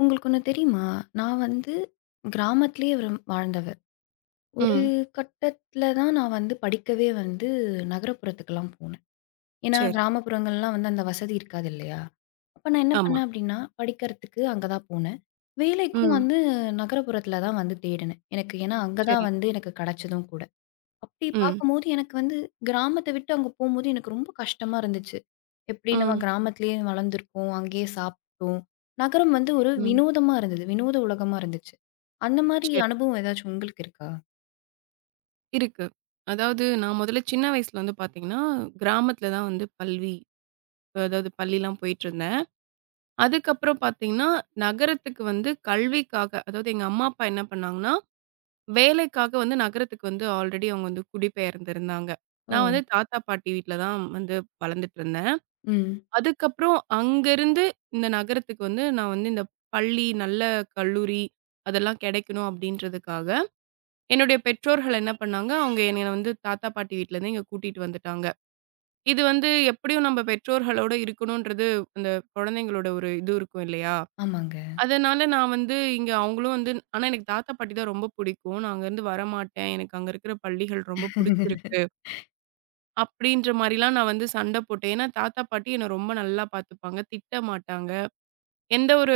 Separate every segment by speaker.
Speaker 1: உங்களுக்கு ஒண்ணு தெரியுமா? நான் வந்து கிராமத்திலேயே வாழ்ந்தவ. ஒரு
Speaker 2: ம்.
Speaker 1: கட்டத்தில தான் நான் வந்து படிக்கவே வந்து நகரப்புறத்துக்குலாம் போனேன். ஏன்னா
Speaker 2: சரி.
Speaker 1: கிராமப்புறங்கள்லாம் வந்து அந்த வசதி இருக்காது இல்லையா? அப்ப நான் என்ன
Speaker 2: ஆமா.
Speaker 1: பண்ணேன் அப்படின்னா, படிக்கிறதுக்கு அங்க தான் போனேன். வேலைக்கும்
Speaker 2: ம்.
Speaker 1: வந்து நகரப்புறத்தில தான் வந்து தேடினேன். எனக்கு ஏன்னா அங்க தான்
Speaker 2: சரி.
Speaker 1: வந்து எனக்கு கிடைச்சதும் கூட. அப்படி
Speaker 2: ம்.
Speaker 1: பார்க்கும்போது எனக்கு வந்து கிராமத்த விட்டு அங்க போம்போது எனக்கு ரொம்ப கஷ்டமா இருந்துச்சு. எப்படி நம்ம
Speaker 2: ம்.
Speaker 1: கிராமத்திலேயே வளர்ந்துருக்கோம். அங்கேயே சாப்பிட்டோம். நகரம் வந்து ஒரு
Speaker 2: ம்.
Speaker 1: வினோதமா இருந்தது. வினோத உலகமா இருந்துச்சு. அந்த மாரி
Speaker 2: சரி.
Speaker 1: அனுபவம் ஏதாச்சும் உங்களுக்கு இருக்கா?
Speaker 2: இருக்கு. அதாவது நான் முதல்ல சின்ன வயசுல வந்து பார்த்தீங்கன்னா, கிராமத்துல தான் வந்து அதாவது பள்ளிலாம் போயிட்டுருந்தேன். அதுக்கப்புறம் பார்த்தீங்கன்னா, நகரத்துக்கு வந்து கல்விக்காக அதாவது எங்க அம்மா, அப்பா என்ன பண்ணாங்கன்னா, வேலைக்காக வந்து நகரத்துக்கு வந்து ஆல்ரெடி அவங்க வந்து குடிபெயர்ந்திருந்தாங்க.
Speaker 1: ஓ!
Speaker 2: நான் வந்து தாத்தா, பாட்டி வீட்ல தான் வந்து வளர்ந்துட்டுருந்தேன்.
Speaker 1: ம்.
Speaker 2: அதுக்கப்புறம் அங்கருந்து இந்த நகரத்துக்கு வந்து நான் வந்து இந்த பள்ளி, நல்ல கல்லூரி அதெல்லாம் கிடைக்கணும் அப்படின்றதுக்காக, என்னுடைய பெற்றோர்கள் என்ன பண்ணாங்க, அவங்க என்னைய வந்து தாத்தா, பாட்டி வீட்லருந்து இங்க கூட்டிட்டு வந்துட்டாங்க. இது வந்து எப்படியும் நம்ம பெற்றோர்களோட இருக்கணுன்றது அந்த குழந்தைங்களோட ஒரு இது இருக்கும் இல்லையா?
Speaker 1: ஆமாங்க.
Speaker 2: அதனால நான் வந்து இங்க அவங்களும் வந்து ஆனா எனக்கு தாத்தா, பாட்டி தான் ரொம்ப புடிக்கும். நான் அங்கருந்து வரமாட்டேன். எனக்கு அங்க இருக்கிற பள்ளிகள் ரொம்ப புடிச்சிருக்கு. அப்படின்ற மாரிலாம் நான் வந்து சண்ட போட்டேன். ஏன்னா தாத்தா, பாட்டி என்ன ரொம்ப நல்லா பார்த்துப்பாங்க. திட்ட மாட்டாங்க. எந்த ஒரு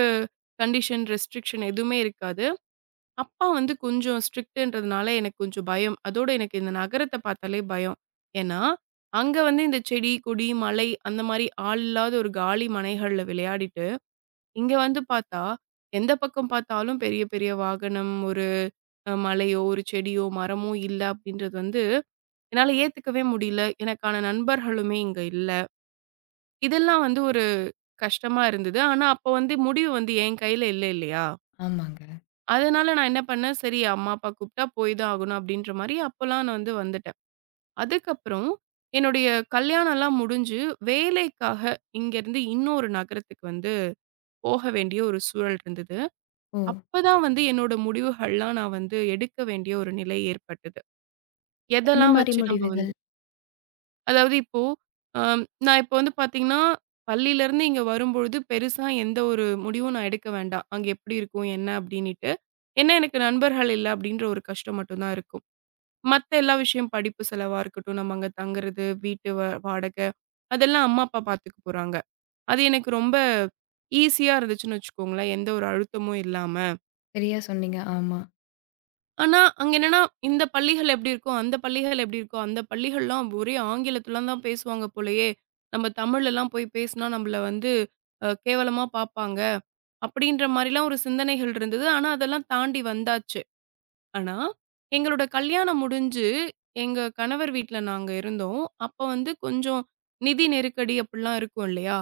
Speaker 2: கண்டிஷன், ரெஸ்ட்ரிக்ஷன் எதுவுமே இருக்காது. அப்பா வந்து கொஞ்சம் ஸ்ட்ரிக்ட்ன்றதுனால எனக்கு கொஞ்சம் பயம். அதோட எனக்கு இந்த நகரத்த பார்த்தாலே பயம். ஏன்னா, அங்க வந்து இந்த செடி, கொடி, மலை அந்த மாரி ஆள் இல்லாத ஒரு காலி மனைகள்ல விளையாடிட்டு, இங்க வந்து பார்த்தா, எந்த பக்கம் பார்த்தாலும் பெரிய பெரிய வாகனம், ஒரு மலையோ, ஒரு செடியோ, மரமோ இல்ல அப்படின்றது வந்து என்னால ஏத்துக்கவே முடியல. எனக்கான நண்பர்களுமே இங்க இல்ல. இதெல்லாம் வந்து ஒரு கஷ்டமா இருந்தது. ஆனா, அப்ப வந்து முடிவு வந்து என் கையில இல்ல இல்லையா?
Speaker 1: ஆமாங்க.
Speaker 2: அதனால நான் என்ன பண்ணேன், சரி அம்மா, அப்பா கூப்பிட்டா போய் தான் ஆகணும் அப்படின்ற மாரி அப்பலாம் நான் வந்து வந்துட்டேன். அதுக்கப்புறம் என்னுடைய கல்யாணம்லாம் முடிஞ்சு, வேலைக்காக இங்கேருந்து இன்னொரு நகரத்துக்கு வந்து போக வேண்டிய ஒரு சூழல் இருந்தது.
Speaker 1: ஓ!
Speaker 2: அப்பதான் வந்து என்னோட முடிவுகள்லாம் நான் வந்து எடுக்க வேண்டிய ஒரு நிலை ஏற்பட்டது.
Speaker 1: என்ன
Speaker 2: எதெல்லாம்
Speaker 1: மாரி
Speaker 2: வச்சு நம்ம
Speaker 1: முடிவுகள்?
Speaker 2: வந்து அதாவது இப்போ நான் இப்போ வந்து பார்த்தீங்கன்னா, பள்ளியிலேருந்து இங்க வரும்பொழுது பெருசா எந்த ஒரு முடிவும் நான் எடுக்க வேண்டாம். அங்க எப்படி இருக்கும்? என்ன? அப்படின்னுட்டு. ஏன்னா எனக்கு நண்பர்கள் இல்ல அப்படின்ற ஒரு கஷ்டம் மட்டும் தான் இருக்கும். மத்த எல்லா விஷயம் படிப்பு செலவா இருக்கட்டும், நம்ம அங்க தங்குறது, வீட்டு வாடகை அதெல்லாம் அம்மா, அப்பா பார்த்துக்க போறாங்க. அது எனக்கு ரொம்ப ஈஸியா இருந்துச்சுன்னு வச்சுக்கோங்களேன். எந்த ஒரு அழுத்தமும் இல்லாம.
Speaker 1: சரியா சொன்னீங்க. ஆமா,
Speaker 2: ஆனா, அங்க என்னன்னா இந்த பள்ளிகள் எப்படி இருக்கும்? அந்த பள்ளிகள் எப்படி இருக்கும்? அந்த பள்ளிகள்லாம் ஒரே ஆங்கிலத்துல தான் பேசுவாங்க போலயே! நம்ம தமிழ்லலாம் போய் பேசினா நம்மள வந்து கேவலமா பார்ப்பாங்க. அப்படின்ற மாரிலாம் ஒரு சிந்தனைகள் இருந்தது. ஆனா, அதெல்லாம் தாண்டி வந்தாச்சு. ஆனா, எங்களோட கல்யாணம் முடிஞ்சு, எங்க கணவர் வீட்ல நாங்க இருந்தோம். அப்ப வந்து கொஞ்சம் நிதி நெருக்கடி அப்டிலாம் இருக்கும் இல்லையா?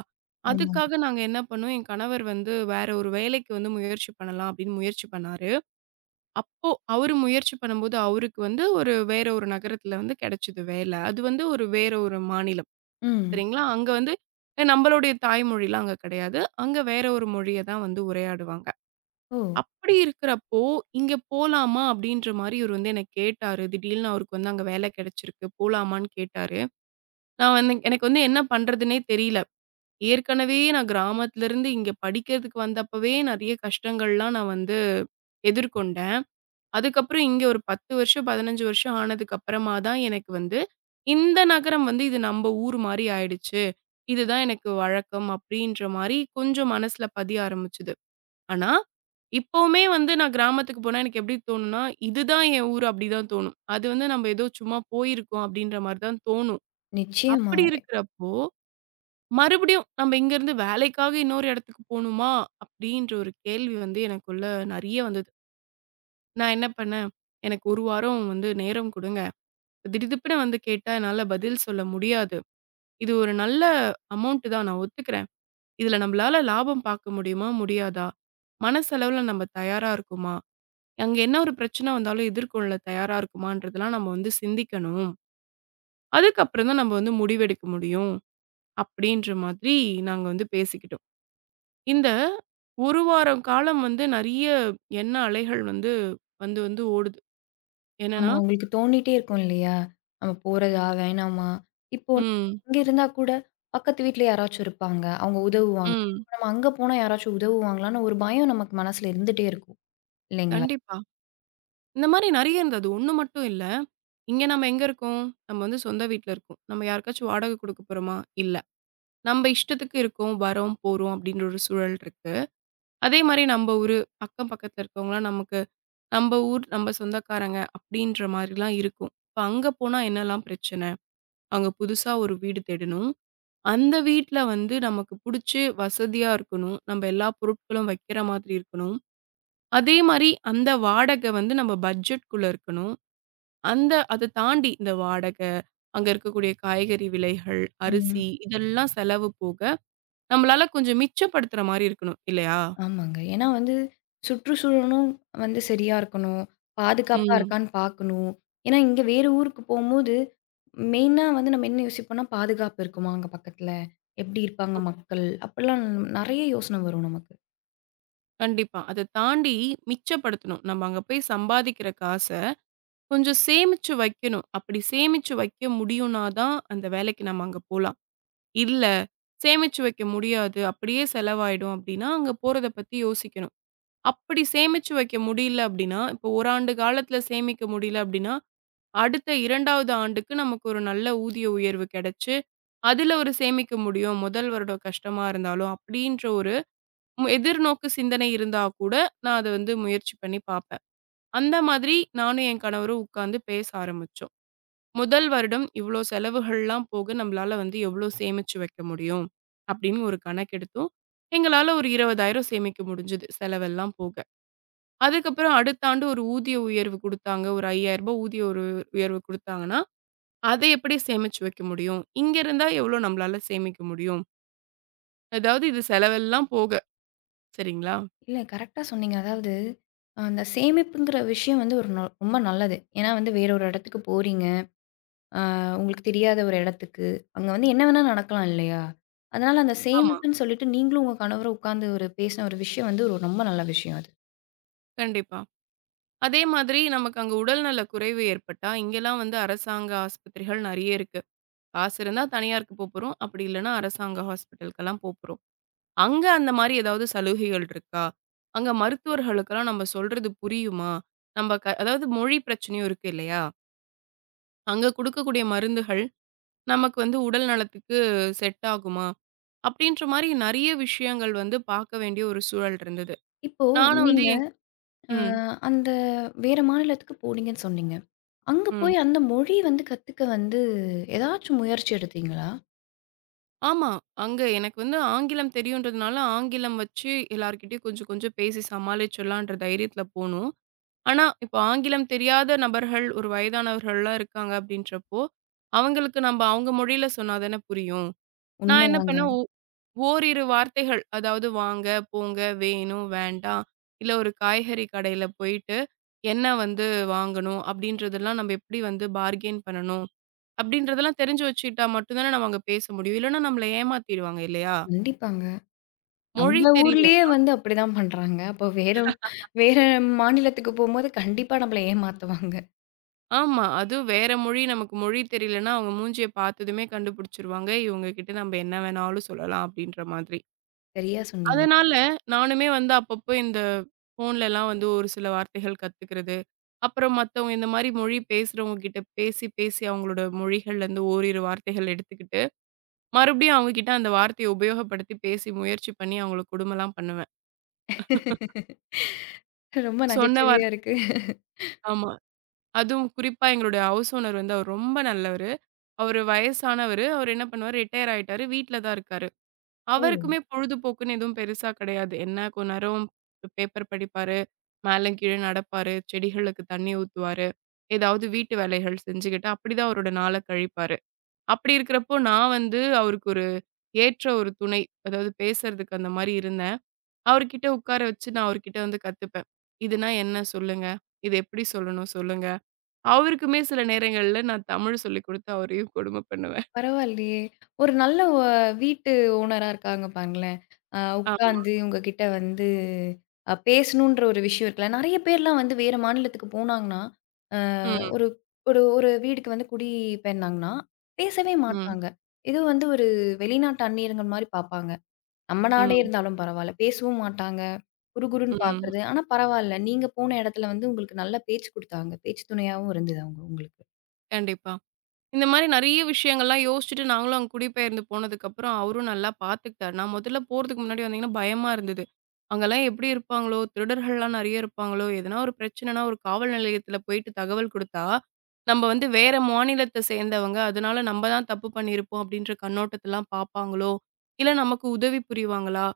Speaker 1: ஆமா.
Speaker 2: அதுக்காக நாங்க என்ன பண்ணோம், என் கணவர் வந்து வேற ஒரு வேலைக்கு வந்து முயற்சி பண்ணலாம் அப்டின்னு முயற்சி பண்ணாரு. அப்போ அவரு முயற்சி பண்ணும்போது, அவருக்கு வந்து ஒரு வேற ஒரு நகரத்துல வந்து கெடைச்சது வேலை. அது வந்து ஒரு வேற ஒரு மாநிலம்.
Speaker 1: ம்.
Speaker 2: சரிங்களா? அங்க வந்து நம்மளுடைய தாய்மொழிலாம் அங்க கெடையாது. அங்க வேற ஒரு மொழிய தான் வந்து உரையாடுவாங்க.
Speaker 1: ஓ!
Speaker 2: அப்படி இருக்கிறப்போ, "இங்க போலாமா?" அப்படின்ற மாரி இவரு வந்து என்ன கேட்டாரு. திடீல்னு அவருக்கு வந்து அங்க வேலை கிடைச்சிருக்கு. போலாமான்னு கேட்டாரு. நான் வந்து எனக்கு வந்து என்ன பண்றதுன்னே தெரியல. ஏற்கனவே நான் கிராமத்துலருந்து இங்க படிக்கிறதுக்கு வந்தப்பவே நெறைய கஷ்டங்கள்லாம் நான் வந்து எதிர்கொண்டேன். அதுக்கப்புறம் இங்க ஒரு 10 வருஷம், 15 வருஷம் ஆனதுக்கு அப்புறமா தான் எனக்கு வந்து, இந்த நகரம் வந்து இது நம்ப ஊர் மாரி ஆயிடுச்சு. இதுதான் எனக்கு வழக்கம் அப்படின்ற மாரி கொஞ்சம் மனசுல பதிய ஆரம்பிச்சது. ஆனா, இப்பவுமே வந்து நான் கிராமத்துக்கு போனா எனக்கு எப்படி தோணும்னா, இதுதான் என் ஊர் அப்படிதான் தோணும். அது வந்து நம்ம ஏதோ சும்மா போயிருக்கோம் அப்படின்ற மாரி தான் தோணும்.
Speaker 1: நிச்சயமா.
Speaker 2: அப்படி இருக்கிறப்போ, மறுபடியும் நம்ம இங்கருந்து வேலைக்காக இன்னொரு இடத்துக்கு போணுமா? அப்படின்ற ஒரு கேள்வி வந்து எனக்குள்ள நெறைய வந்தது. நான் என்ன பண்ணேன், எனக்கு 1 வாரம் வந்து நேரம் குடுங்க. திடுதிப்புன்னு வந்து கேட்டா என்னால பதில் சொல்ல முடியாது. இது ஒரு நல்ல அமௌண்ட் தான் நான் ஒத்துக்கிறேன். இதுல நம்மளால லாபம் பார்க்க முடியுமா? முடியாதா? மனசளவுல நம்ம தயாரா இருக்கோமா? அங்க என்ன ஒரு பிரச்சனை வந்தாலும் எதிர்கொள்ள தயாரா இருக்குமான்றதெல்லாம் நம்ம வந்து சிந்திக்கணும். அதுக்கப்புறம் தான் நம்ம வந்து முடிவெடுக்க முடியும். அப்படின்ற மாதிரி நாங்க வந்து பேசிக்கிட்டோம். இந்த 1 வாரம் காலம் வந்து நெறைய எண்ண அலைகள் வந்து, வந்து வந்து ஓடுது.
Speaker 1: ஆமா
Speaker 2: என்னன்னா
Speaker 1: உங்களுக்கு தோணிட்டே இருக்கும் இல்லையா? நம்ம போறதா? வேணாமா? இப்போ
Speaker 2: ம்,
Speaker 1: இங்க இருந்தா கூட பக்கத்து வீட்ல யாராச்சும் இருப்பாங்க. அவங்க உதவுவாங்க.
Speaker 2: ம்.
Speaker 1: இப்ப நம்ம அங்க போனா யாராச்சும் உதவுவாங்களான்னு ஒரு பயம் நமக்கு மனசுல இருந்துட்டே இருக்கும். இல்லைங்களா?
Speaker 2: கண்டிப்பா. இந்த மாரி நெறைய இருந்தது. 1 மட்டும் இல்ல. இங்க நம்ம எங்க இருக்கோம்? நம்ம வந்து சொந்த வீட்ல இருக்கோம். நம்ம யாருக்காச்சும் வாடகை குடுக்க போறோமா? இல்ல. நம்ம இஷ்டத்துக்கு இருக்கோம், வரோம், போறோம் அப்படின்ற ஒரு சூழல் இருக்கு. அதே மாரி நம்ப ஊரு, அக்கம் பக்கத்துல இருக்கவங்கலாம் நமக்கு, நம்ப ஊர், நம்ப சொந்தக்காரங்க அப்படின்ற மாரிலாம் இருக்கும். இப்ப அங்க போனா என்னலாம் பிரச்சனை? அங்க புதுசா ஒரு வீடு தேடணும். அந்த வீட்ல வந்து நமக்கு புடிச்சு வசதியா இருக்கணும். நம்ப எல்லா பொருட்களும் வைக்கிற மாதிரி இருக்கணும். அதே மாரி அந்த வாடகை வந்து நம்ம பட்ஜெட்குள்ள இருக்கணும். அந்த அத தாண்டி இந்த வாடகை, அங்க இருக்கக்கூடிய காய்கறி விலைகள்,
Speaker 1: ம்.
Speaker 2: அரிசி இதெல்லாம் செலவு போக, நம்மளால கொஞ்சம் மிச்சப்படுத்துற மாரி இருக்கணும். இல்லையா?
Speaker 1: ஆமாங்க. ஏன்னா வந்து சுற்றுச்சூழலும் வந்து சரியா இருக்கணும். பாதுகாப்பா
Speaker 2: ம்.
Speaker 1: இருக்கான்னு பார்க்கணும். ஏன்னா இங்க வேற ஊருக்கு போம்போது, மெயினா வந்து நம்ம என்ன யோசிப்போம்னா, பாதுகாப்பு இருக்குமா அங்க பக்கத்துல? எப்படி இருப்பாங்க மக்கள்? அப்படிலாம் நெறைய யோசனை வரும் நமக்கு.
Speaker 2: கண்டிப்பா. அத தாண்டி மிச்சப்படுத்தணும். நம்ம அங்க போய் சம்பாதிக்கிற காச கொஞ்சம் சேமிச்சு வைக்கணும். அப்படி சேமிச்சு வைக்க முடியும்னா தான் அந்த வேலைக்கு நம்ம அங்க போலாம். இல்ல சேமிச்சு வைக்க முடியாது, அப்படியே செலவாயிடும் அப்படின்னா, அங்க போறத பத்தி யோசிக்கணும். அப்படி சேமிச்சு வைக்க முடியல அப்படின்னா, இப்போ 1 ஆண்டு காலத்துல சேமிக்க முடியல அப்படின்னா, அடுத்த 2வது ஆண்டுக்கு நமக்கு ஒரு நல்ல ஊதிய உயர்வு கிடைச்சு, அதுல ஒரு சேமிக்க முடியும். முதல் வருடம் கஷ்டமா இருந்தாலும் அப்படின்ற ஒரு எதிர்நோக்கு சிந்தனை இருந்தா கூட, நான் அத வந்து முயற்சி பண்ணி பாப்பேன். அந்த மாதிரி நானும் என் கணவரும் உட்காந்து பேச ஆரம்பிச்சோம். முதல் வருடம் இவ்ளோ செலவுகள்லாம் போக நம்மளால வந்து எவ்ளோ சேமிச்சு வைக்க முடியும்? அப்படின்னு ஒரு கணக்கெடுத்தோம். எங்களால ஒரு 20,000 சேமிக்க முடிஞ்சது செலவெல்லாம் போக. அதுக்கப்புறம் அடுத்த ஆண்டு ஒரு ஊதிய உயர்வு குடுத்தாங்க. ஒரு ரூ. 5,000 ஊதிய ஒரு உயர்வு குடுத்தாங்கன்னா, அத எப்படி சேமிச்சு வைக்க முடியும்? இங்க இருந்தா எவ்ளோ நம்மளால சேமிக்க முடியும்? அதாவது இது செலவெல்லாம் போக. சரிங்களா?
Speaker 1: இல்ல கரெக்ட்டா சொன்னீங்க. அதாவது அந்த சேமிப்புங்கிற விஷயம் வந்து ஒரு ரொம்ப நல்லது. ஏன்னா வந்து வேற ஒரு இடத்துக்கு போறீங்க. ஆ உங்களுக்கு தெரியாத ஒரு இடத்துக்கு, அங்க வந்து என்ன வேணா நடக்கலாம் இல்லையா? அதனால அந்த
Speaker 2: ஆமா.
Speaker 1: சேமிப்புன்னு சொல்லிட்டு நீங்களும் உங்க கணவரும் உட்கார்ந்து ஒரு பேசின ஒரு விஷயம் வந்து ஒரு ரொம்ப நல்ல விஷயம் அது.
Speaker 2: கண்டிப்பா. அதே மாதிரி நமக்கு அங்க உடல்நல குறைவு ஏற்பட்டா, இங்கலாம் வந்து அரசாங்க ஆஸ்பத்திரிகள் நெறைய இருக்கு. காசு இருந்தா தனியாருக்கு போப்போறோம். அப்படி இல்லன்னா அரசாங்க ஹாஸ்பிட்டலுக்கெல்லாம் போப்போறோம். அங்க அந்த மாரி ஏதாவது சலுகைகள் இருக்கா? அங்க மருத்துவர்களுக்கெல்லாம் நம்ம சொல்றது புரியுமா? நம்ம அதாவது மொழி பிரச்சனையும் இருக்கு இல்லையா? அங்க குடுக்கக்கூடிய மருந்துகள் நமக்கு வந்து உடல் நலத்துக்கு செட் ஆகுமா? அப்படின்ற மாரி நெறைய விஷயங்கள் வந்து பார்க்க வேண்டிய ஒரு சூழல் இருந்தது.
Speaker 1: இப்போ
Speaker 2: நானும் வந்து
Speaker 1: நீங்க
Speaker 2: என்
Speaker 1: அ
Speaker 2: ம்.
Speaker 1: அந்த வேற மாநிலத்துக்கு போனீங்கன்னு சொன்னீங்க. அங்க
Speaker 2: ம்.
Speaker 1: போய் அந்த மொழி வந்து கத்துக்க வந்து ஏதாச்சும் முயற்சி எடுத்தீங்களா?
Speaker 2: ஆமா. அங்க எனக்கு வந்து ஆங்கிலம் தெரியுன்றதுனால, ஆங்கிலம் வச்சு எல்லார்கிட்டயும் கொஞ்சம் கொஞ்சம் பேசி சமாளிச்சிடலான்ற தைரியத்துல போனோம். ஆனா, இப்போ ஆங்கிலம் தெரியாத நபர்கள், ஒரு வயதானவர்கள்லாம் இருக்காங்க அப்படின்றப்போ, அவங்களுக்கு நம்ப அவங்க மொழியில சொன்னா தானே புரியும். நான் என்ன
Speaker 1: உண்மைதாங்க.
Speaker 2: பண்ணேன், ஓரிரு வார்த்தைகள் அதாவது வாங்க, போங்க, வேணும், வேண்டாம், இல்ல ஒரு காய்கறி கடையில போயிட்டு, என்ன வந்து வாங்கணும் அப்படின்றதெல்லாம் நம்ம எப்படி வந்து பார்கெயின் பண்ணணும்? அப்படின்றதெல்லாம் தெரிஞ்சு வச்சுக்கிட்டா மட்டும் தானே நம்ம அங்க பேச முடியும். இல்லன்னா நம்மள ஏமாத்திடுவாங்க இல்லையா?
Speaker 1: கண்டிப்பாங்க.
Speaker 2: மொழி
Speaker 1: நம்ம
Speaker 2: தெரியல
Speaker 1: ஊர்லயே வந்து அப்படிதான் பண்றாங்க. அப்போ வேற வேற மாநிலத்துக்கு போம்போது கண்டிப்பா நம்மள ஏமாத்துவாங்க.
Speaker 2: ஆமா. அதுவும் வேற மொழி நமக்கு மொழி தெரியலன்னா, அவங்க மூஞ்சிய பார்த்ததுமே கண்டுபிடிச்சுருவாங்க. இவங்க கிட்ட நம்ம என்ன வேணாலும் சொல்லலாம் அப்படின்ற மாதிரி.
Speaker 1: சரியா சொன்னீங்க.
Speaker 2: அதனால நானுமே வந்து அப்பப்போ இந்த ஃபோன்லலாம் வந்து ஒரு சில வார்த்தைகள் கத்துக்கிறது. அப்புறம் மத்தவங்க இந்த மாரி மொழி பேசுறவங்க கிட்ட பேசி, பேசி அவங்களோட மொழிகள்லேருந்து ஓரிரு வார்த்தைகள் எடுத்துக்கிட்டு, மறுபடியும் அவங்க கிட்ட அந்த வார்த்தைய உபயோகப்படுத்தி பேசி முயற்சி பண்ணி அவங்கள கொடுமைலாம் பண்ணுவேன்.
Speaker 1: ரொம்ப
Speaker 2: சொன்ன
Speaker 1: நகைச்சுவையா
Speaker 2: வார்த்
Speaker 1: இருக்கு.
Speaker 2: ஆமா. அதுவும் குறிப்பா எங்களுடைய ஹவுஸ் ஓனர் வந்து அவர் ரொம்ப நல்லவரு. அவரு வயசானவரு. அவரு என்ன பண்ணுவாரு, ரிட்டயர் ஆயிட்டாரு. வீட்ல தான் இருக்காரு.
Speaker 1: ஓ!
Speaker 2: அவருக்குமே பொழுதுபோக்குன்னு எதுவும் பெருசா கிடையாது. என்ன கொஞ்ச நேரம் பேப்பர் படிப்பாரு, மேல கீழ நடப்பாரு, செடிகளுக்கு தண்ணி ஊத்துவாரு, ஏதாவது வீட்டு வேலைகள் செஞ்சுகிட்டு அப்படிதான் அவரோட நாள கழிப்பாரு. அப்படி இருக்கிறப்போ நான் வந்து அவருக்கு ஒரு ஏற்ற ஒரு துணை, அதாவது பேசுறதுக்கு அந்த மாரி இருந்தேன். அவர்கிட்ட உட்கார வச்சு நான் அவர்கிட்ட வந்து கத்துப்பேன். இதுனா என்ன சொல்லுங்க? இது எப்படி சொல்லணும் சொல்லுங்க? அவருக்குமே சில நேரங்கள்ல நான் தமிழ் சொல்லிக் குடுத்து அவரையும் கொடுமை பண்ணுவேன்.
Speaker 1: பரவாயில்லையே! ஒரு நல்ல வீட்டு ஓனரா இருக்காங்க பாருங்களேன்.
Speaker 2: ஆமா.
Speaker 1: உட்கார்ந்து உங்ககிட்ட வந்து பேசணுன்ற ஒரு விஷயம் இருக்குல்ல. நெறைய பேர்லாம் வந்து வேற மாநிலத்துக்கு போனாங்கன்னா, அ
Speaker 2: ம்,
Speaker 1: ஒரு ஒரு ஒரு வீடுக்கு வந்து குடிபெயர்ந்தாங்கன்னா, பேசவே
Speaker 2: ம்,
Speaker 1: மாட்டாங்க. ஏதோ வந்து ஒரு வெளிநாட்டு அந்நியர்கள் மாரி பார்ப்பாங்க. நம்ம நாடே
Speaker 2: ம்,
Speaker 1: இருந்தாலும் பரவால்ல. பேசவும் மாட்டாங்க. குறுகுறுன்னு
Speaker 2: ம்.
Speaker 1: பார்க்குறது. ஆனா பரவால்ல. நீங்க போன இடத்துல வந்து உங்களுக்கு நல்ல பேச்சு குடுத்தாங்க. பேச்சு துணையாவும் இருந்தது அவங்க உங்களுக்கு.
Speaker 2: கண்டிப்பா. இந்த மாரி நெறைய விஷயங்கள்லாம் யோசிச்சுட்டு நாங்களும் அங்க குடிபெயர்ந்து போனதுக்கப்புறம், அவரும் நல்லா பார்த்துக்கிட்டாரு. நான் முதல்ல போறதுக்கு முன்னாடி வந்தீங்கன்னா பயமா இருந்தது. அங்கலாம் எப்படி இருப்பாங்களோ? திருடர்கள்லாம் நெறைய இருப்பாங்களோ? எதனா ஒரு பிரச்சனைனா ஒரு காவல் நிலையத்தில போயிட்டு தகவல் குடுத்தா, நம்ம வந்து வேற மாநிலத்த சேர்ந்தவங்க. அதனால நம்ம தான் தப்பு பண்ணியிருப்போம் அப்படின்ற கண்ணோட்டத்தலாம் பார்ப்பாங்களோ? இல்ல நமக்கு உதவி புரிவாங்களா?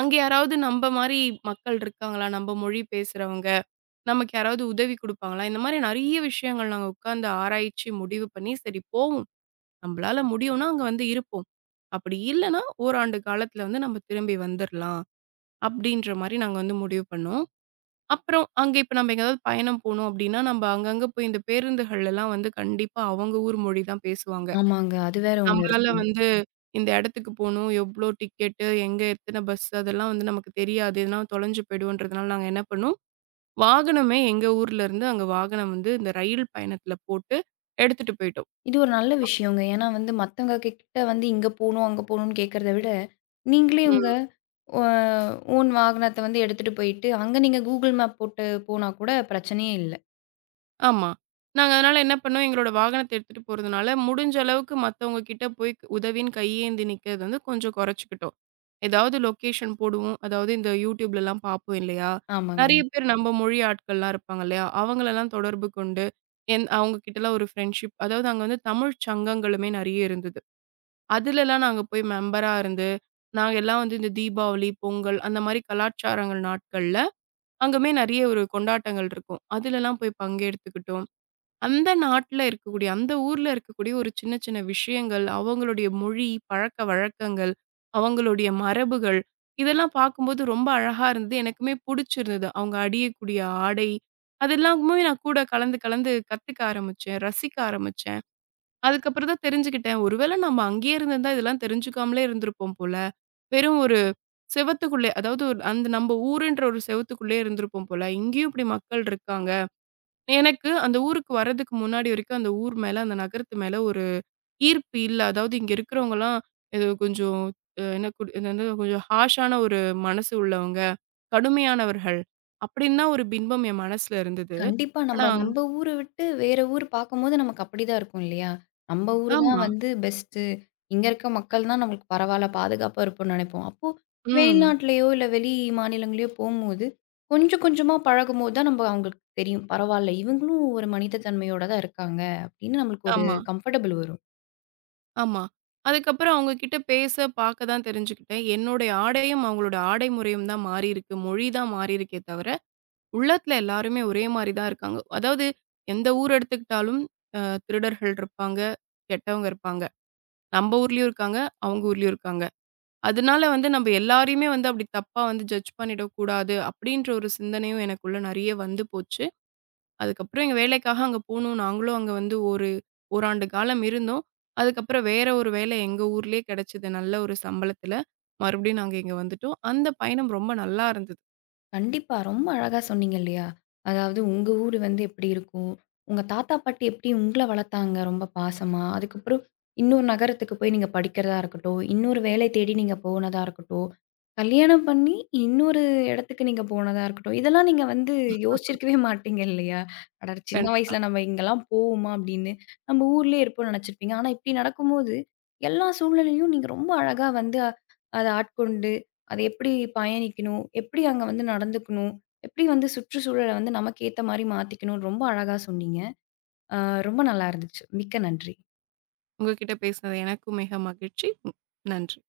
Speaker 2: அங்க யாராவது நம்ப மாரி மக்கள் இருக்காங்களா? நம்ப மொழி பேசுறவங்க? நமக்கு யாராவது உதவி குடுப்பாங்களா? இந்த மாரி நெறைய விஷயங்கள் நாங்க உட்கார்ந்து ஆராய்ச்சி முடிவு பண்ணி, சரி போவோம். நம்பளால முடியும்னா அங்க வந்து இருப்போம். அப்படி இல்லன்னா, ஓராண்டு காலத்துல வந்து நம்ம திரும்பி வந்துரலாம். அப்படின்ற மாரி நாங்க வந்து முடிவு பண்ணோம். அப்புறம் அங்க இப்ப நம்ம எங்கேயாவது பயணம் போணும் அப்படின்னா, நம்ப அங்கங்க போய் இந்த பேருந்துகள்லாம் வந்து கண்டிப்பா அவங்க ஊர் மொழி தான் பேசுவாங்க.
Speaker 1: ஆமாங்க. அது வேற ஒண்ணு
Speaker 2: நம்பளால
Speaker 1: இருக்கும்.
Speaker 2: வந்து இந்த இடத்துக்கு போணும், எவ்ளோ டிக்கெட்டு, எங்க எத்தன பஸ் அதெல்லாம் வந்து நமக்கு தெரியாது. எதுனா தொலைஞ்சு போயிடுவோன்றதுனால நாங்க என்ன பண்ணோம் வாகனமே எங்க ஊர்ல இருந்து அங்க வாகனம் வந்து இந்த ரயில் பயணத்துல போட்டு எடுத்துட்டு போயிட்டோம்.
Speaker 1: இது ஒரு நல்ல விஷயங்க. ஏன்னா வந்து மத்தவங்க கிட்ட வந்து இங்க போணும், அங்க போணும்னு கேட்கறத விட, நீங்களே உங்க
Speaker 2: ம்.
Speaker 1: அ ஓன் வாகனத்த வந்து எடுத்துட்டு போயிட்டு, அங்க நீங்க Google மேப் போட்டு போனா கூட பிரச்சனையே இல்ல.
Speaker 2: ஆமா. நாங்க அதனால என்ன பண்ணோம், எங்களோட வாகனத்த எடுத்துட்டு போறதுனால, முடிஞ்ச அளவுக்கு மத்தவங்க கிட்ட போய் உதவின்னு கையேந்தி நிக்கிறது வந்து கொஞ்சம் குறைச்சுக்கிட்டோம். ஏதாவது லொகேஷன் போடுவோம். அதாவது இந்த YouTubeலலாம் பார்ப்போம் இல்லையா?
Speaker 1: ஆமாங்க.
Speaker 2: நெறைய பேர் நம்ம மொழி ஆட்கள்லாம் இருப்பாங்க இல்லையா? அவங்களலாம் தொடர்பு கொண்டு, என் அவங்க கிட்டலாம் ஒரு ஃப்ரெண்ட்ஷிப் அதாவது அங்க வந்து தமிழ் சங்கங்களுமே நெறைய இருந்தது. அதுலலாம் நாங்க போய் மெம்பரா இருந்து, நாங்க எல்லாம் வந்து இந்த தீபாவளி, பொங்கல் அந்த மாரி கலாச்சாரங்கள் நாட்கள்ல, அங்கமே நெறைய ஒரு கொண்டாட்டங்கள் இருக்கும். அதுலலாம் போய் பங்கெடுத்துக்கிட்டோம். அந்த நாட்ல இருக்கக்கூடிய, அந்த ஊர்ல இருக்கக்கூடிய ஒரு சின்ன சின்ன விஷயங்கள், அவங்களுடைய மொழி, பழக்க வழக்கங்கள், அவங்களுடைய மரபுகள், இதெல்லாம் பார்க்கும்போது ரொம்ப அழகா இருந்தது. எனக்குமே புடிச்சிருந்தது. அவங்க அடியக்கூடிய ஆடை, அதெல்லாமுமே நான் கூட கலந்து கலந்து கத்துக்க ஆரம்பிச்சேன், ரசிக்க ஆரம்பிச்சேன். அதுக்கப்புறம் தான் தெரிஞ்சுக்கிட்டேன். ஒருவேள நம்ம அங்கேயே இருந்திருந்தா, இதெல்லாம் தெரிஞ்சுக்காமலே இருந்திருப்போம் போல. வெறும் ஒரு செவத்துக்குள்ளே, அதாவது ஒரு அந்த நம்ம ஊருன்ற ஒரு செவத்துக்குள்ளேயே இருந்திருப்போம் போல. இங்கேயும் இப்படி மக்கள் இருக்காங்க. எனக்கு அந்த ஊருக்கு வர்றதுக்கு முன்னாடி வரைக்கும் அந்த ஊர் மேல, அந்த நகரத்து மேல ஒரு ஈர்ப்பு இல்ல. அதாவது இங்க இருக்கிறவங்கலாம் ஏதோ கொஞ்சம் அ என்ன குடு என்னது கொஞ்சம் ஹார்ஷான ஒரு மனசு உள்ளவங்க, கடுமையானவர்கள். அப்படின்னு தான் ஒரு பின்பம் என் மனசுல இருந்தது.
Speaker 1: கண்டிப்பா. நம்ப
Speaker 2: ஆனா
Speaker 1: நம்ப ஊர விட்டு வேற ஊர் பாக்கும்போது நமக்கு அப்படிதான் இருக்கும் இல்லையா? நம்ப ஊரு தான்
Speaker 2: ஆமா.
Speaker 1: வந்து பெஸ்ட்டு. இங்க இருக்க மக்கள் தான் நம்மளுக்கு பரவால்ல, பாதுகாப்பா இருப்போம்னு நெனைப்போம். அப்போ
Speaker 2: ம்.
Speaker 1: வெளிநாட்டிலயோ, இல்ல வெளி மாநிலங்களையோ போம்போது, கொஞ்சம் கொஞ்சமா பழகும்போது தான் நம்ப அவங்களுக்கு தெரியும். பரவால்ல, இவங்களும் ஒரு மனித தன்மையோட தான் இருக்காங்க அப்படின்னு நம்மளுக்கு ஒரு
Speaker 2: ஆமா.
Speaker 1: கம்ஃபர்டபுள் வரும்.
Speaker 2: ஆமா. அதுக்கப்புறம் அவங்க கிட்ட பேச, பார்க்க தான் தெரிஞ்சுக்கிட்டேன். என்னுடைய ஆடையும், அவங்களோட ஆடை முறையும் தான் மாறியிருக்கு. மொழி தான் மாறியிருக்கே தவிர, உள்ளத்துல எல்லாருமே ஒரே மாரி தான் இருக்காங்க. அதாவது எந்த ஊர் எடுத்துக்கிட்டாலும் அ திருடர்கள் இருப்பாங்க, கெட்டவங்க இருப்பாங்க. நம்ம ஊர்லயும் இருக்காங்க, அவங்க ஊர்லயும் இருக்காங்க. அதனால வந்து நம்ம எல்லாரையுமே வந்து அப்படி தப்பா வந்து ஜட்ஜ் பண்ணிடக்கூடாது, அப்படின்ற ஒரு சிந்தனையும் எனக்குள்ள நெறைய வந்து போச்சு. அதுக்கப்புறம் எங்க வேலைக்காக அங்க போனோம். நாங்களும் அங்க வந்து ஒரு ஓராண்டு காலம் இருந்தோம். அதுக்கப்புறம் வேற ஒரு வேலை எங்க ஊர்லயே கிடைச்சது. நல்ல ஒரு சம்பளத்துல. மறுபடியும் நாங்க இங்க வந்துட்டோம். அந்த பயணம் ரொம்ப நல்லா இருந்தது.
Speaker 1: கண்டிப்பா. ரொம்ப அழகா சொன்னீங்க இல்லையா? அதாவது உங்க ஊரு வந்து எப்படி இருக்கும்? உங்க தாத்தா, பாட்டி எப்படி உங்கள வளர்த்தாங்க ரொம்ப பாசமா? அதுக்கப்புறம் இன்னொரு நகரத்துக்கு போய் நீங்க படிக்கிறதா இருக்கட்டும், இன்னொரு வேலை தேடி நீங்க போனதா இருக்கட்டும், கல்யாணம் பண்ணி இன்னொரு இடத்துக்கு நீங்க போனதா இருக்கட்டும், இதெல்லாம் நீங்க வந்து யோசிச்சிருக்கவே மாட்டீங்க இல்லையா? அட சின்ன
Speaker 2: கண்டிப்பா.
Speaker 1: வயசுல நம்ம இங்கலாம் போவோமா அப்படின்னு, நம்ம ஊர்லயே இருப்போம்னு நெனச்சிருப்பீங்க. ஆனா இப்படி நடக்கும்போது, எல்லா சூழ்நிலையும் நீங்க ரொம்ப அழகா வந்து அத ஆட்கொண்டு அது எப்படி பயணிக்கணும்? எப்படி அங்க வந்து நடந்துக்கணும்? எப்படி வந்து சுற்றுச்சூழல வந்து நமக்கு ஏத்த மாரி மாத்திக்கணும்னு ரொம்ப அழகா சொன்னீங்க. அ ரொம்ப நல்லா இருந்துச்சு. மிக்க நன்றி.
Speaker 2: உங்ககிட்ட பேசினது எனக்கும் மிக மகிழ்ச்சி. நன்றி.